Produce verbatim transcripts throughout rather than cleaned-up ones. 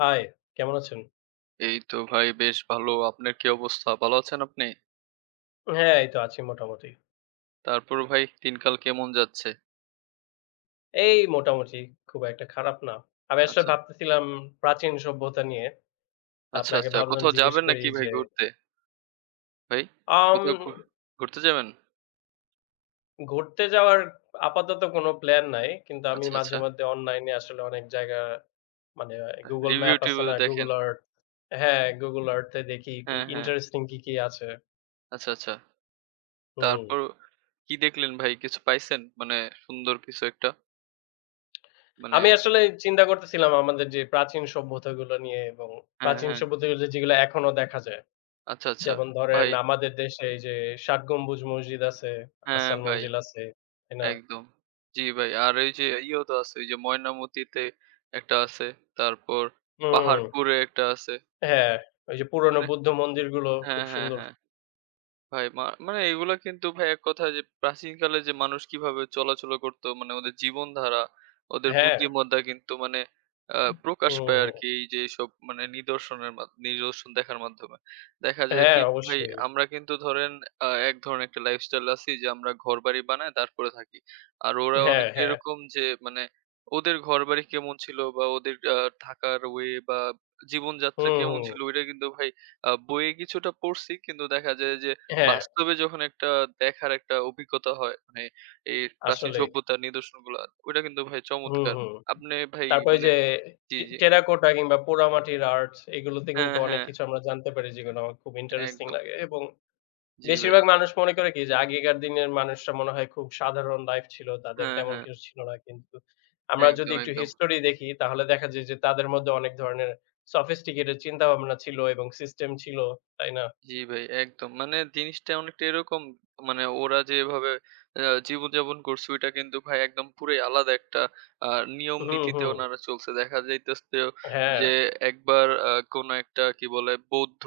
High, কেমন আছেন? এই তো ভাই বেশ ভালো। আপনার কি অবস্থা? ভালো আছেন আপনি? হ্যাঁ, এই তো আছি মোটামুটি। তারপর ভাই দিনকাল কেমন যাচ্ছে? এই মোটামুটি খুব একটা খারাপ না। আমি আসলে আচ্ছা, ভাবতেছিলাম প্রাচীন সভ্যতা নিয়ে। তা আচ্ছা, আপনাকে আচ্ছা। ভাবলাম কোথাও জিজ্ঞেস যাবেন করি নাকি ভাই যে ঘুরতে? ভাই আম কোথাও ঘু ঘুরতে যাবেন? ঘুরতে যাওয়ার আপাতত কোনো প্ল্যান নাই। কিন্তু আমি আচ্ছা, আচ্ছা। মাঝে মধ্যে অনলাইনে আসলে অনেক জায়গা মানে আ Google Map আছে রিভিউ-টিভিউ না? দেখেন। Google Earth, হ্যাঁ, Google Earth এ দেখি কি হ্যাঁ, হ্যাঁ। ইন্টারেস্টিং কি, কি আছে। আচ্ছা, আচ্ছা। হুম। তারপর কি দেখলেন ভাই? কিছু পাইছেন? মানে সুন্দর কিছু একটা? মানে আমি আসলে চিন্তা করতেছিলাম আমাদের যে প্রাচীন সভ্যতাগুলো নিয়ে এবং হ্যাঁ, প্রাচীন হ্যাঁ। সভ্যতাগুলো যেগুলো এখনো দেখা যায়। আচ্ছা, আচ্ছা। যেমন ধরেন ভাই আমাদের দেশে এই যে ষাট গম্বুজ মসজিদ আছে, হ্যাঁ, আহসান ভাই। মঞ্জিল আছে, তাই না? একদম। জি ভাই। আর এই যে ইয়েও তো আছে, ওই যে ময়নামতিতে একটা আছে। তারপর হুম, পাহাড়পুরে একটা আছে। হ্যাঁ, ওই যে পুরনো মানে বুদ্ধ মন্দিরগুলো হ্যাঁ, খুব হ্যাঁ, সুন্দর। হ্যাঁ। ভাই মা মানে এগুলা কিন্তু ভাই এক কথায় যে প্রাচীনকালে যে মানুষ কিভাবে চলাচল করতো মানে ওদের জীবনধারা, ওদের হ্যাঁ, বুদ্ধিমত্তা কিন্তু মানে আ প্রকাশ হুম, পায় হুম। আরকি এই যে এইসব মানে নিদর্শনের মাধ নিদর্শন দেখার মাধ্যমে। দেখা যায় হ্যাঁ, কি ভাই অবশ্যই। আমরা কিন্তু ধরেন আ এক ধরনের একটা লাইফস্টাইল আছি যে আমরা ঘরবাড়ি বানাই তারপরে থাকি। আর ওরা হ্যাঁ, অনেকটা হ্যাঁ। এরকম যে মানে ওদের ঘরবাড়ি কেমন ছিল বা ওদের আ থাকার ওয়ে বা জীবনযাত্রা হুম, কেমন হুম। ছিল ওইটা কিন্তু ভাই আ বইয়ে কিছুটা পড়ছি কিন্তু দেখা যায় যে হ্যাঁ, বাস্তবে যখন একটা দেখার একটা অভিজ্ঞতা হয় মানে এই প্রাচীন আসলেই। সভ্যতার নিদর্শনগুলা ওইটা কিন্তু ভাই হুম, চমৎকার। হুম। আপনি ভাই তারপর ওই মানে যে জি, টে জি। টেরাকোটা কিংবা পোড়ামাটির আর্ট এগুলোতে হ্যাঁ, কিন্তু অনেক হ্যাঁ, কিছু আমরা জানতে পারি যেগুলো আমার খুব ইন্টারেস্টিং একদম। লাগে এবং জি ভাই। বেশিরভাগ মানুষ মনে করে কি যে আগেকার দিনের মানুষরা মনে হয় খুব সাধারণ লাইফ ছিল। তাদের হ্যাঁ, তেমন হ্যাঁ। কিছু ছিল না। কিন্তু আমরা যদি একদম, একটু একদম। হিস্টোরি দেখি তাহলে দেখা যায় যে তাদের মধ্যে অনেক ধরনের sophisticated চিন্তাভাবনা ছিল এবং সিস্টেম ছিল। তাই না? জি ভাই একদম। মানে জিনিসটা অনেকটা এরকম মানে ওরা যেভাবে আ জীবনযাপন করছে ওইটা কিন্তু ভাই একদম পুরাই আলাদা একটা আ নিয়ম হুম, নীতিতে হুম। ওনারা চলছে। দেখা যাইতেছে হ্যাঁ। যে একবার আ কোনো একটা কি বলে বৌদ্ধ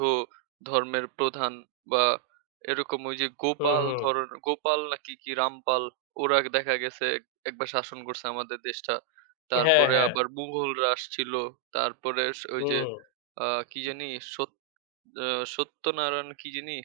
ধর্মের প্রধান বা এরকম ওই যে হুম, গোপাল হুম। ধরন গোপাল নাকি কি রামপাল, ওরা দেখা গেছে একবার শাসন করছে আমাদের দেশটা। হ্যাঁ, তারপরে হ্যাঁ। আবার মুঘলরা আসছিল। তারপরে স ওই যে হুম। আ কি জানি সত আ সত্যনারায়ণ কি যিনি?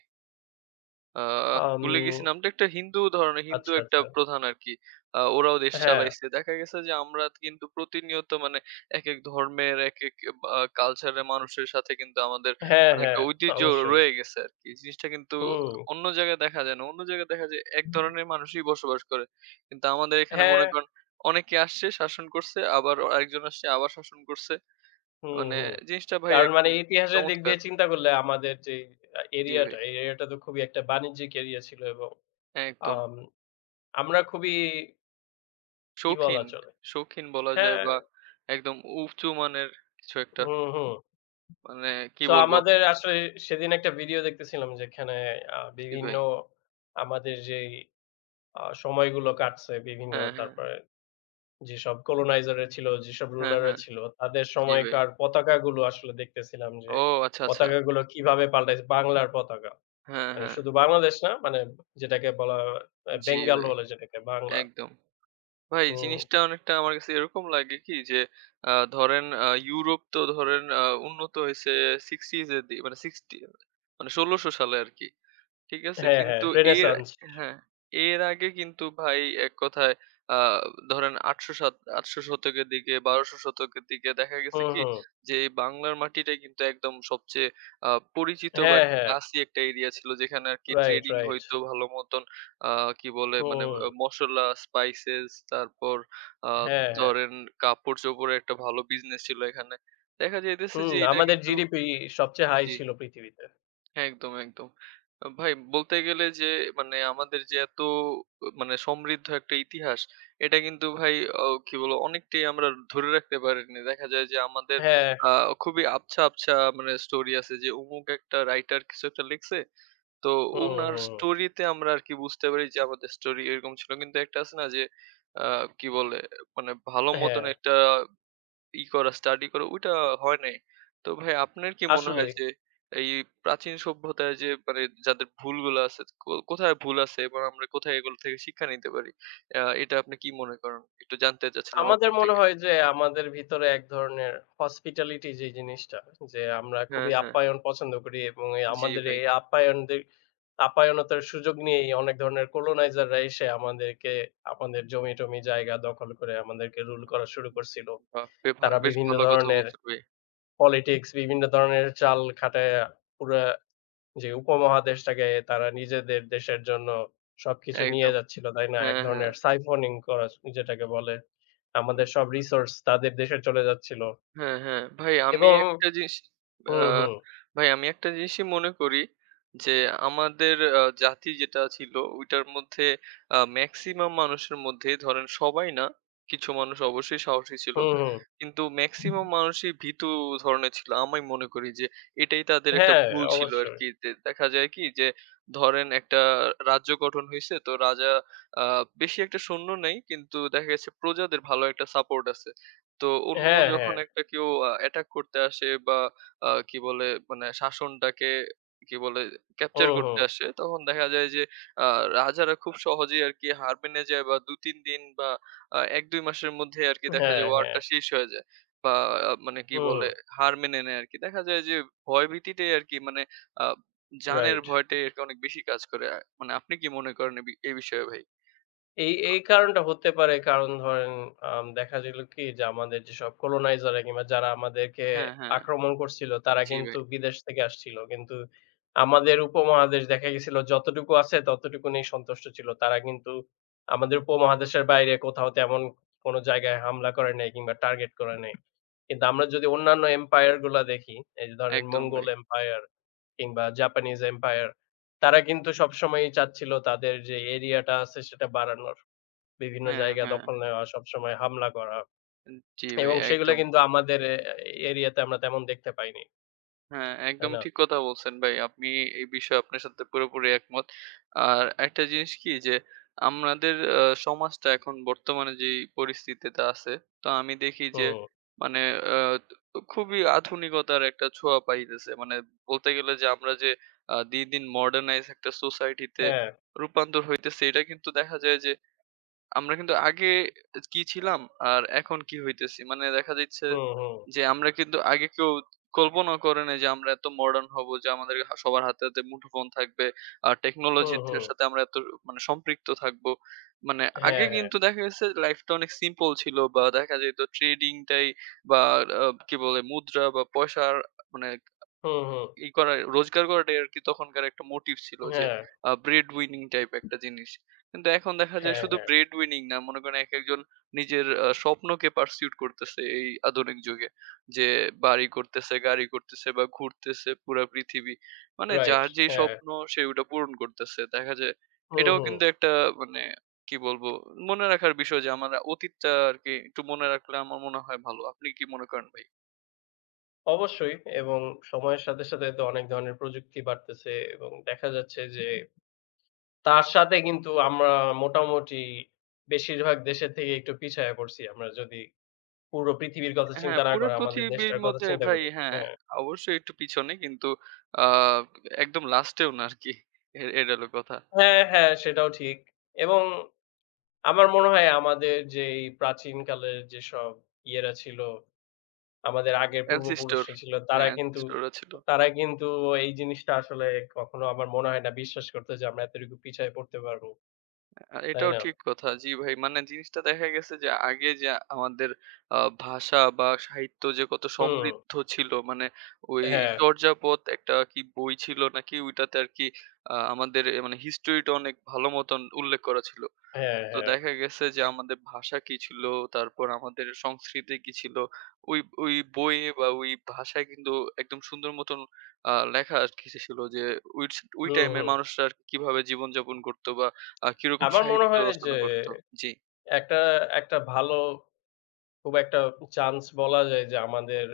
আ আম ভুলে গেছি নামটা। একটা হিন্দু ধরনের হিন্দু আচ্ছা, একটা আচ্ছা। প্রধান আরকি। আ ওরাও দেশ হ্যাঁ। চালাইছে। দেখা গেছে যে আমরা কিন্তু প্রতিনিয়ত মানে একেক ধর্মের একেক আ কালচারের মানুষের সাথে কিন্তু আমাদের হ্যাঁ, মানে একটা হ্যাঁ। ঐতিহ্য অবশ্যই। রয়ে গেছে আরকি। জিনিসটা কিন্তু হুম। অন্য জায়গায় দেখা যায় না। অন্য জায়গায় দেখা যায় এক ধরনের মানুষই বসবাস করে। কিন্তু আমাদের এখানে হ্যাঁ। মনে করেন অনেকে আসছে শাসন করছে, আবার আরেকজন আসছে আবার শাসন করছে। হুম, মানে হুম। জিনিসটা ভাই কারণ মানে একদম ইতিহাসের দিক চমৎকার। দিয়ে চিন্তা করলে আমাদের যেই আ জি ভাই, এরিয়াটা, এই এরিয়াটা তো খুবই একটা বাণিজ্যিক এরিয়া ছিল এবং হ্যাঁ একদম। আম আমরা খুবই কি শৌখিন, বলা চলে? শৌখিন বলা যায় হ্যাঁ, বা একদম উঁচু মানের কিছু একটা। হুম, হুম। মানে কি সো বলবো? আমাদের আসলে সেদিন একটা ভিডিও দেখতেছিলাম যেখানে আ জি বিভিন্ন ভাই। আমাদের যেই আ সময়গুলো কাটছে বিভিন্ন হ্যাঁ, হ্যাঁ। তারপরে যেসব colonizer রা ছিল, যেসব হ্যাঁ, ruler রা হ্যাঁ। ছিল তাদের জি ভাই। সময়কার পতাকাগুলো আসলে দেখতেছিলাম যে ও আচ্ছা, আচ্ছা। পতাকাগুলো কিভাবে পাল্টাইছে, বাংলার পতাকা। হ্যাঁ, মানে হ্যাঁ। শুধু বাংলাদেশ না মানে যেটাকে বলা আ জি বেঙ্গল ভাই। বলে যেটাকে বাংলা। একদম। ভাই হুম। জিনিসটা অনেকটা আমার কাছে এরকম লাগে কি যে আ ধরেন আ ইউরোপ তো ধরেন আ উন্নত হইছে সিক্সটিস এর দি মানে সিক্সটি মানে ষোলোশো সালে আরকি। ঠিক আছে? হ্যাঁ, হ্যাঁ। কিন্তু এর রেনেসাঁস। হ্যাঁ, এর আগে কিন্তু ভাই এক কথায় আ ধরেন আটশো সাত আটশো শতকের দিকে বারোশো শতকের দিকে দেখা গেছে হুম, কি হুম। যে এই বাংলার মাটিটাই কিন্তু একদম সবচেয়ে আ পরিচিত বা হ্যাঁ, একটা হ্যাঁ। ক্লাসি একটা এরিয়া ছিল যেখানে আরকি রাইট, ট্রেডিং রাইট। হইতো ভালো মতন। আ কি বলে মানে হুম। আ মসলা, স্পাইসেস তারপর আ হ্যাঁ, হ্যাঁ। ধরেন কাপড়-চোপড়ের একটা ভালো বিজনেস ছিল এখানে। দেখা যাইতেছে যে হুম, এটা আমাদের কিন্তু জিডিপি সবচেয়ে হাই জি। ছিল পৃথিবীতে। একদম, একদম। আ ভাই বলতে গেলে যে মানে আমাদের যে এত মানে সমৃদ্ধ একটা ইতিহাস, এটা কিন্তু ভাই অ কি বলবো অনেকটাই আমরা ধরে রাখতে পারিনি। দেখা যায় যে আমাদের হ্যাঁ। আ খুবই আবছা, আবছা মানে স্টোরি আছে যে অমুক একটা রাইটার কিছু একটা লিখছে। তো হুম, উনার হুম। স্টোরিতে আমরা আরকি বুঝতে পারি যে আমাদের স্টোরি এরকম ছিল। কিন্তু একটা আছে না যে আ কি বলে মানে ভালো হ্যাঁ, মতন একটা ই করা, স্টাডি করা ওইটা হয় নাই। তো ভাই আপনার কি মনে হয় আসলেই। যে এই প্রাচীন সভ্যতায় যে মানে যাদের ভুলগুলো আছে, কো কোথায় ভুল আছে এবং আমরা কোথায় এগুলো থেকে শিক্ষা নিতে পারি? আ এটা আপনি কি মনে করেন? একটু জানতে চাচ্ছিলাম আমাদের আপনার মনে থেকে। হয় যে আমাদের ভিতরে এক ধরনের hospitality যে জিনিসটা যে আমরা হ্যাঁ, খুবই হ্যাঁ। আপ্যায়ন পছন্দ করি এবং এই জি আমাদের ভাই। এই আপ্যায়নদের আপায়নতার সুযোগ নিয়েই অনেক ধরনের কলোনাইজাররা এসে আমাদেরকে আমাদের জমি-টমি জায়গা দখল করে আমাদেরকে রুল করা শুরু করছিল। বাহ! বে ভা তারা বেশ বিভিন্ন ভালো কথা ধরনের বলছেন ভাই। পলিটিক্স, বিভিন্ন ধরনের চাল খাটাইয়া পুরা যে উপমহাদেশটাকে তারা নিজেদের দেশের জন্য সবকিছু নিয়ে একদম। যাচ্ছিল, তাই না? হ্যাঁ, এক হ্যাঁ। ধরনের সাইফনিং করা যেটাকে বলে। আমাদের সব রিসোর্স তাদের দেশে চলে যাচ্ছিল হ্যাঁ, হ্যাঁ। ভাই আমি এবং একটা জিনিস আ হুম, হুম, ভাই আমি একটা জিনিসই মনে করি যে আমাদের আ জাতি যেটা ছিল ওইটার মধ্যে আ মেক্সিমাম মানুষের মধ্যে ধরেন সবাই না, কিছু মানুষ অবশ্যই সাহসী ছিল। হুম, হুম। কিন্তু মেক্সিমাম মানুষই ভীতু ধরনের ছিল। আমি মনে করি যে এটাই তাদের একটা হ্যাঁ, ভুল ছিল অবশ্যই। আরকি। দে দেখা যায় কি যে ধরেন একটা রাজ্য গঠন হইছে তো রাজা আ বেশি একটা সৈন্য নেই কিন্তু দেখা গেছে প্রজাদের ভালো একটা সাপোর্ট আছে। তো অন্য হ্যাঁ, হ্যাঁ। যখন একটা কেউ আ অ্যাটাক করতে আসে বা আ কি বলে মানে শাসনটাকে কি বলে ক্যাপচার হুম, করতে হুম। আসে তখন দেখা যায় যে আ রাজারা খুব সহজেই আরকি হার মেনে যায় বা দুই তিন দিন বা আ এক দুই মাসের মধ্যে আরকি দেখা হ্যাঁ, যায় হ্যাঁ। ওয়ারটা শেষ হয়ে যায়। বা আ মানে কি বলে হুম, হার মেনে নেয় আরকি। দেখা যায় যে ভয়ভীতিটাই আরকি মানে আ জানের রাইট। ভয়টাই আরকি অনেক বেশি কাজ করে। আ মানে আপনি কি মনে করেন এ বি এই বিষয়ে ভাই? এই, এই কারণটা হতে পারে। কারণ ধরেন আম দেখা গেল কি যে আমাদের যেসব colonizer রা কিংবা যারা আমাদেরকে হ্যাঁ, হ্যাঁ। আক্রমণ করছিল তারা জি কিন্তু ভাই। বিদেশ থেকে আসছিল। কিন্তু আমাদের উপমহাদেশ দেখা গেছিল যতটুকু আছে ততটুকু নিয়েই সন্তুষ্ট ছিল। তারা কিন্তু আমাদের উপমহাদেশের বাইরে কোথাও তেমন কোনো জায়গায় হামলা করে নাই কিংবা টার্গেট করে নাই। কিন্তু আমরা যদি অন্যান্য empire গুলা দেখি, এই যে ধরেন একদম মঙ্গোল ভাই। empire কিংবা জাপানিজ empire তারা কিন্তু সবসময়ই চাচ্ছিল তাদের যে এরিয়াটা আছে সেটা বাড়ানোর। বিভিন্ন হ্যাঁ, জায়গা হ্যাঁ। দখল নেওয়া, সবসময় হামলা করা জি ভাই এবং সেগুলা একদম। কিন্তু আমাদের এ এরিয়াতে আমরা তেমন দেখতে পাইনি। হ্যাঁ, তাই একদম না? ঠিক কথা বলছেন ভাই। আপনি এই বিষয়ে আপনার সাথে পুরোপুরি একমত। আর একটা জিনিস কি যে আমাদের আ সমাজটা এখন বর্তমানে যেই পরিস্থিতিতে আছে, তো আমি দেখি যে হুম, মানে আ খুবই আধুনিকতার একটা ছোঁয়া পাইতেছে। মানে বলতে গেলে যে আমরা যে আ দিন, দিন মডার্নাইজ একটা সোসাইটিতে হ্যাঁ, রূপান্তর হইতেছে, এটা কিন্তু দেখা যায় যে আমরা কিন্তু আগে কি ছিলাম আর এখন কি হইতেছি। মানে দেখা যাচ্ছে হুম, হুম, যে আমরা কিন্তু আগে কেউ কল্পনাও করে নাই যে আমরা এত মডার্ন হব যে আমাদের হা সবার হাতে, হাতে মুঠোফোন থাকবে। আর হুম, টেকনোলজির হুম, সাথে আমরা এত মানে সম্পৃক্ত থাকবো। মানে আগে হ্যাঁ, হ্যাঁ, কিন্তু দেখা গেছে লাইফটা অনেক সিম্পল ছিল বা দেখা যেত ট্রেডিং টাই বা আ কি বলে মুদ্রা বা পয়সার মানে হুম, হুম, ই করা রোজগার করাটাই আরকি তখনকার একটা মোটিভ ছিল যে হ্যাঁ, আ ব্রেড উইনিং টাইপ একটা জিনিস। কিন্তু এখন দেখা যায় হ্যাঁ, শুধু হ্যাঁ, ব্রেড উইনিং না, মনে করেন একেকজন নিজের আ স্বপ্নকে পারসিউট করতেছে এই আধুনিক যুগে। যে বাড়ি করতেছে, গাড়ি করতেছে বা ঘুরতেছে পুরা পৃথিবী। মানে রাইট, যার যেই হ্যাঁ, স্বপ্ন সে ওটা পূরণ করতেছে। দেখা যায় হুম, এটাও হুম। কিন্তু একটা মানে কি বলবো মনে রাখার বিষয় যে আমার অতীতটা আরকি একটু মনে রাখলে আমার মনে হয় ভালো। আপনি কি মনে করেন ভাই? অবশ্যই এবং সময়ের সাথে, সাথে তো অনেক ধরনের প্রযুক্তি বাড়তেছে এবং দেখা যাচ্ছে যে তার সাথে কিন্তু আমরা মোটামুটি বেশিরভাগ দেশের থেকে একটু পিছায়া পড়ছি। আমরা যদি পুরো পৃথিবীর কথা হ্যাঁ, চিন্তা না পুরো করে আমাদের পৃথিবীর দেশটার কথা মধ্যে চিন্তা ভাই করি। হ্যাঁ, হ্যাঁ। অবশ্যই একটু পিছনে কিন্তু আহ একদম লাস্টেও না আরকি। এ এটা হলো কথা। হ্যাঁ, হ্যাঁ, সেটাও ঠিক। এবং আমার মনে হয় আমাদের যে এই প্রাচীনকালের যেসব ইয়েরা ছিল, আমাদের আগের ancestor পূর্বপুরুষরা ছিল, হ্যাঁ, তারা কিন্তু ancestor রা ছিল। তারা কিন্তু এই জিনিসটা আসলে কখনো আমার মনে হয় না বিশ্বাস করতো যে আমরা এতটুকু পিছায় পড়তে পারবো। আ তাই এটাও না? ঠিক কথা। জি ভাই, মানে জিনিসটা দেখা গেছে যে আগে যে আমাদের আ ভাষা বা সাহিত্য যে কত হুম। সমৃদ্ধ ছিল মানে ওই হ্যাঁ, চর্যাপদ একটা কি বই ছিল নাকি ওইটাতে আরকি আ আমাদের এ মানে হিস্ট্রিটা অনেক ভালো মতন উল্লেখ করা ছিল। হ্যাঁ, তো হ্যাঁ। দেখা গেছে যে আমাদের ভাষা কি ছিল, তারপর আমাদের সংস্কৃতি কি ছিল, ওই ওই বইয়ে বা ওই ভাষায় কিন্তু একদম সুন্দর মতন আ লেখা আরকি ছিল যে ওই ওই হুম, টাইমের হুম। মানুষরা আরকি কিভাবে জীবনযাপন করত বা আ কিরকম আমার মনে সাহিত্য হয় যে রচনা করত। জি, একটা একটা ভালো খুব একটা চান্স বলা যায় যে আমাদের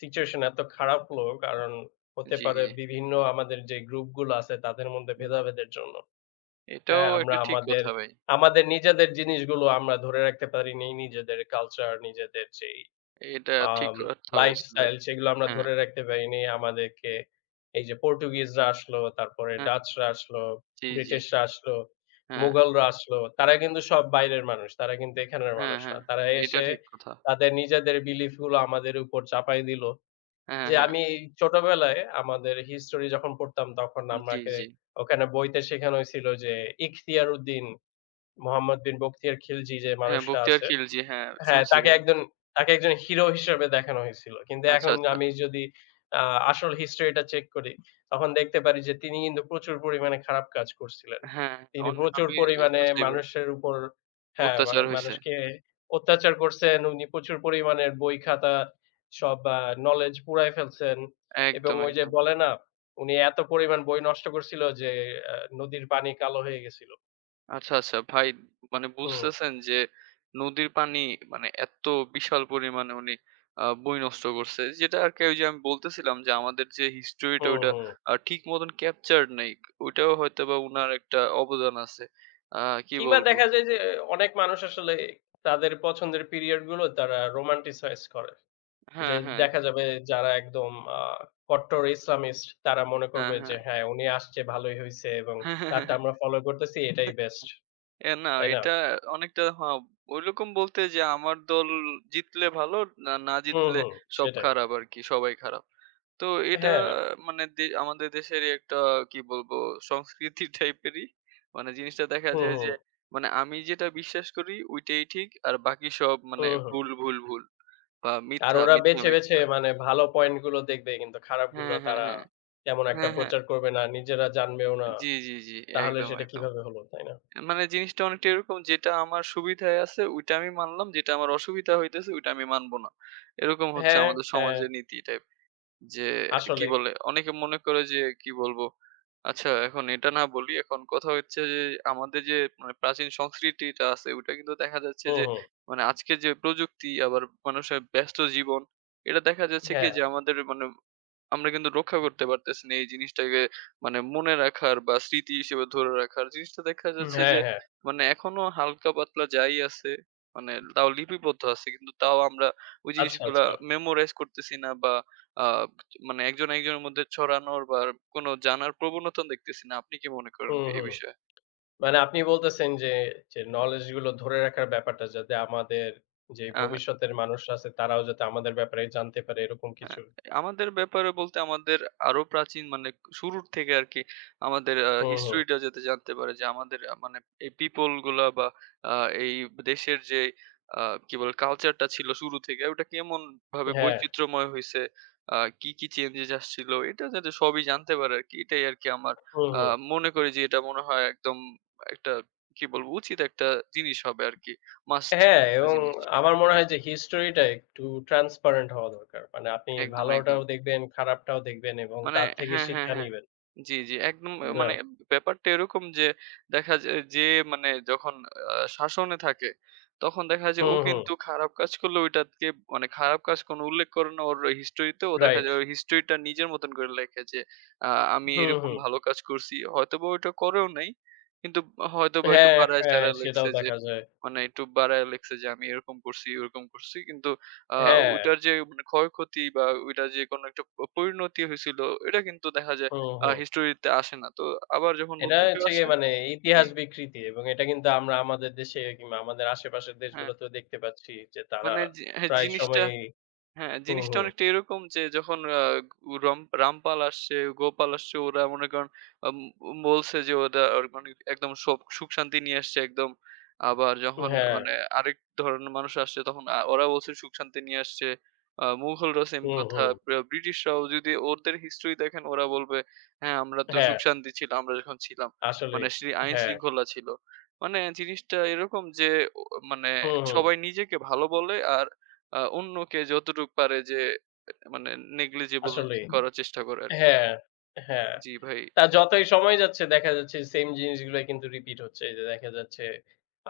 সিচুয়েশন এত খারাপ হলো কারণ হতে জি, পারে জি। বিভিন্ন আমাদের যে গ্রুপগুলো আছে তাদের মধ্যে হুম, ভেদাভেদের জন্য। এটাও হ্যাঁ, আমরা একটা ঠিক আমাদের কথা ভাই। আমাদের নিজেদের জিনিসগুলো আমরা ধরে রাখতে পারিনি। নিজেদের কালচার, নিজেদের যেই এটা ঠিক আম কথা বলছেন ভাই। লাইফস্টাইল সেগুলো আমরা হ্যাঁ, ধরে রাখতে পারিনি। আমাদেরকে এই যে পর্তুগিজরা আসলো, তারপরে হ্যাঁ। ডাচরা আসলো, জি, জি। ব্রিটিশরা আসলো, হ্যাঁ, মুঘলরা আসলো। তারা কিন্তু সব বাইরের মানুষ। তারা কিন্তু এখানের হ্যাঁ, মানুষ না। হ্যাঁ। তারা এটা এসে ঠিক কথা। তাদের নিজেদের বিলিফ গুলো আমাদের উপর চাপায় দিল। হ্যাঁ, যে হ্যাঁ। আমি ছোটবেলায় আমাদের হিস্টরি যখন পড়তাম তখন জি, আমাকে জি। ওখানে বইতে শেখানো হয়েছিল যে ইখতিয়ার উদ্দিন, মোহাম্মদ বিন বখতিয়ার খিলজি যে হ্যাঁ, মানুষটা 'বখতিয়ার আছে, খিলজি' হ্যাঁ, হ্যাঁ, শুনছি তাকে ভাই। একজন তাকে একজন হিরো হিসেবে দেখানো হয়েছিল। কিন্তু আচ্ছা, এখন আচ্ছা। আমি যদি আ আসল হিস্ট্রিটা চেক করি, তখন দেখতে পারি যে তিনি কিন্তু প্রচুর পরিমাণে খারাপ কাজ করছিলেন। হ্যাঁ, তিনি অনে প্রচুর আমি পরিমাণে শুনছি ভাই। মানুষের উপর হ্যাঁ, মা অত্যাচার হইছে। মানুষকে অত্যাচার করছেন। উনি প্রচুর পরিমাণের বই-খাতা সব আ নলেজ পুড়ায় ফেলছেন এবং একদম, ওই যে একদম। বলে না, উনি এত পরিমাণ বই নষ্ট করছিল যে আ নদীর পানি কালো হয়ে গেছিল। আচ্ছা, আচ্ছা ভাই মানে হুম, বুঝতেছেন যে নদীর পানি মানে এত বিশাল পরিমাণে উনি আ বই নষ্ট করছে। যেটা আরকি ওইযে আমি বলতেছিলাম যে আমাদের যে হিস্ট্রিটা হুম, ওইটা হুম। আ ঠিক মতন ক্যাপচারড নাই। ওইটাও হয়তোবা উনার একটা অবদান আছে। আ কি কিংবা বলবো? দেখা যায় যে অনেক মানুষ আসলে তাদের পছন্দের পিরিয়ড গুলো তারা রোমান্টিসাইজ করে। যে হ্যাঁ, হ্যাঁ, দেখা জি। যাবে যারা একদম আ কট্টর ইসলামিস্ট তারা মনে হ্যাঁ, করবে যে হ্যাঁ। হ্যাঁ, উনি আসছে ভালোই হইছে এবং তারটা আমরা ফলো করতেছি এটাই বেস্ট। এ না তাই না? এটা অনেকটা হ্যাঁ, ঐরকম বলতে যে আমার দল জিতলে ভালো, না, না হুম, জিতলে হুম, সব সেটাই। খারাপ আরকি, সবাই খারাপ। তো এটা হ্যাঁ, মানে দে আমাদের দেশেরই একটা কি বলবো সংস্কৃতি টাইপেরই। মানে জিনিসটা দেখা হুম, যায় যে হুম, মানে আমি যেটা বিশ্বাস করি ওইটাই ঠিক আর বাকি সব মানে হুম, হুম। ভুল, ভুল, ভুল বা আর মিথ্যা, ওরা মিথ্যা, বেছে, বেছে মিথ্যা। মানে ভালো পয়েন্ট গুলো দেখবে কিন্তু খারাপগুলো হ্যাঁ, হ্যাঁ, তারা হ্যাঁ। তেমন একটা হ্যাঁ, হ্যাঁ। প্রচার করবে না, নিজেরা জানবেও না। জি, জি, জি। তাহলে একদম, সেটা একদম। কিভাবে হলো, তাই না? মানে জিনিসটা অনেকটা এরকম, যেটা আমার সুবিধায় আছে ওইটা আমি মানলাম, যেটা আমার অসুবিধা হইতেছে ওইটা আমি মানব না। এরকম হচ্ছে হ্যাঁ, আমাদের হ্যাঁ, সমাজের নীতি টাইপ। যে কি আসলেই। বলে? অনেকে মনে করে যে কি বলবো? আচ্ছা এখন এটা না বলি। এখন কথা হচ্ছে যে আমাদের যে মানে প্রাচীন সংস্কৃতিটা আছে ওইটা কিন্তু দেখা যাচ্ছে হুম, যে হুম। মানে আজকে যে প্রযুক্তি আবার মানুষের ব্যস্ত জীবন, এটা দেখা যাচ্ছে কি হ্যাঁ। যে আমাদের মানে আমরা কিন্তু রক্ষা করতে পারতেছি না এই জিনিসটাকে মানে মনে রাখার বা স্মৃতি হিসেবে ধরে রাখার। জিনিসটা দেখা উম যাচ্ছে হ্যাঁ, যে হ্যাঁ। মানে এখনো হালকা পাতলা যাই আছে, মানে তাও লিপিবদ্ধ আছে। কিন্তু তাও আমরা ওই আচ্ছা, জিনিসগুলা আচ্ছা। মেমোরাইজ করতেছি না বা আ মানে একজন একজনের মধ্যে ছড়ানোর বা কোনো জানার প্রবণতা দেখতেছি না। আপনি কি মনে করেন হুম, ভাই এই হুম। বিষয়ে? মানে আপনি বলতেছেন যে, যে নলেজ গুলো ধরে রাখার ব্যাপারটা যাতে আমাদের যে আ ভবিষ্যতের মানুষরা আছে তারাও যাতে আমাদের ব্যাপারে জানতে পারে এরকম হ্যাঁ, কিছু। আমাদের ব্যাপারে বলতে আমাদের আরো প্রাচীন মানে শুরুর থেকে আরকি আমাদের আ হুম, হুম। হিস্ট্রিটা যাতে জানতে পারে যে আমাদের আ মানে এই পিপল গুলা বা আ এই দেশের যে আ কি বলে কালচারটা ছিল শুরু থেকে ওটা কেমন ভাবে হ্যাঁ। বৈচিত্র্যময় হইছে, আ কি, কি চেঞ্জেস আসছিল এটা যাতে সবই জানতে পারে আরকি। এটাই আরকি আমার হুম, আ হুম। মনে করি যে এটা মনে হয় একদম একটা কি বলবো উচিত একটা জিনিস হবে আরকি। মাস্ট হ্যাঁ একটা এবং জিনিস। আমার মনে হয় যে হিস্টরিটা একটু ট্রান্সপারেন্ট হওয়া দরকার। মানে আপনি একদম, একদম। ভালোটাও দেখবেন, খারাপটাও দেখবেন এবং মানে তার থেকে হ্যাঁ, হ্যাঁ, শিক্ষা হ্যাঁ। নিবেন। জি, জি। একদম আ তাই না? মানে ব্যাপারটা এরকম যে দেখা যায় যে মানে যখন আ শাসনে থাকে তখন দেখা যায় ও হুম, হুম। কিন্তু খারাপ কাজ করলে ওইটাকে মানে খারাপ কাজ কোনো উল্লেখ করে না ওর হিস্টরি তে ও দেখা রাইট। যায় ওই হিস্টরি টা নিজের মতন করে লেখে যে আ আমি হুম, এরকম হুম। ভালো কাজ করছি। হয়তোবা ওইটা করেও নাই। কিন্তু হয়তোবা একটু হ্যাঁ, হ্যাঁ বাড়ায়-চাড়ায় লেখছে সেটাও যে দেখা যায়। মানে একটু বাড়ায় লিখছে যে আমি এরকম করছি, ওরকম করছি। কিন্তু আ হ্যাঁ। ওইটার যে মানে ক্ষয়ক্ষতি বা ওইটার যে কোনো একটা প পরিণতি হইছিল, এটা কিন্তু দেখা যায় হুম, আ হুম। হিস্টরিতে আসে না। তো আবার যখন এটা নতুন কেউ হচ্ছে আসে গিয়ে মানে জি, ইতিহাস বিকৃতি এবং এটা কিন্তু আমরা আমাদের দেশে কিংবা আমাদের আশেপাশের হ্যাঁ, দেশগুলোতেও দেখতে পাচ্ছি যে তারা মানে জি হ্যাঁ, প্রায় জিনিসটা সময়ই হ্যাঁ, হুম, জিনিসটা হুম। অনেকটা এরকম যে যখন আ রম রামপাল আসছে, গোপাল আসছে ওরা মনে করেন আম বলছে যে ওরা ওর মানে একদম সব সুখ শান্তি নিয়ে আসছে একদম। আবার যখন হ্যাঁ, মানে আরেক ধরনের মানুষ আসছে তখন আ ওরা বলছে সুখ শান্তি নিয়ে আসছে। আ মুঘলরাও সেম হুম, কথা। হুম। ব্রা ব্রিটিশরাও যদি ওদের হিস্ট্রি দেখেন ওরা বলবে, "হ্যাঁ, আমরা তো সুখ হ্যাঁ, শান্তি ছিলাম, আমরা যখন ছিলাম। আসলেই। মানে শ্রী আইন হ্যাঁ, শৃঙ্খলা ছিল।" মানে জিনিসটা এরকম যে ও মানে হুম, হুম। সবাই নিজেকে ভালো বলে আর আ অন্যকে যতটুক পারে যে মানে নেগলিজিবল আসলেই। করার চেষ্টা করে আরকি। হ্যাঁ, হ্যাঁ। জি ভাই। তা যতই সময় যাচ্ছে দেখা যাচ্ছে সেম জিনিসগুলাই কিন্তু রিপিট হচ্ছে। এই যে দেখা যাচ্ছে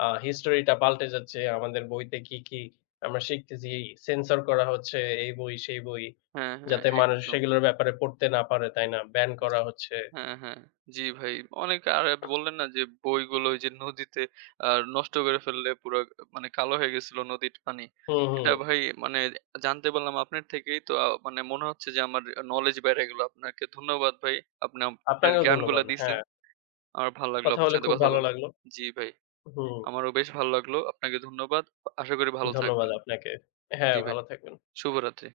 আ হিস্টরিটা পাল্টে যাচ্ছে। আমাদের বইতে কি, কি আমরা শিখতেছি সেন্সর করা হচ্ছে এই বই, সেই বই। হ্যাঁ, হ্যাঁ, যাতে মানুষ একদম। সেগুলোর ব্যাপারে পড়তে না পারে, তাই না? ব্যান জি। করা হচ্ছে। হ্যাঁ, হ্যাঁ। জি ভাই। অনেক আর আপনি বললেন না যে বইগুলো ওই যে নদীতে আ নষ্ট করে ফেললে পুরা মানে কালো হয়ে গেছিল নদীর পানি। হুম, এটা হুম। ভাই মানে জানতে পারলাম আপনার থেকেই তো আ মানে মনে হচ্ছে যে আমার নলেজ বেড়ে গেল। আপনাকে ধন্যবাদ ভাই। আপনি আপনার আপনাকেও জ্ঞানগুলা ধন্যবাদ। দিছেন। হ্যাঁ, আমার ভালো লাগলো কথা আপনার বলে সাথে খুব কথা ভালো বলে। লাগলো। জি ভাই। হুম, আমারও বেশ ভালো লাগলো। আপনাকে ধন্যবাদ। আশা করি ভালো ধন্যবাদ থাকবেন। আপনাকে। হ্যাঁ, জি ভাই। ভালো থাকবেন। শুভরাত্রি।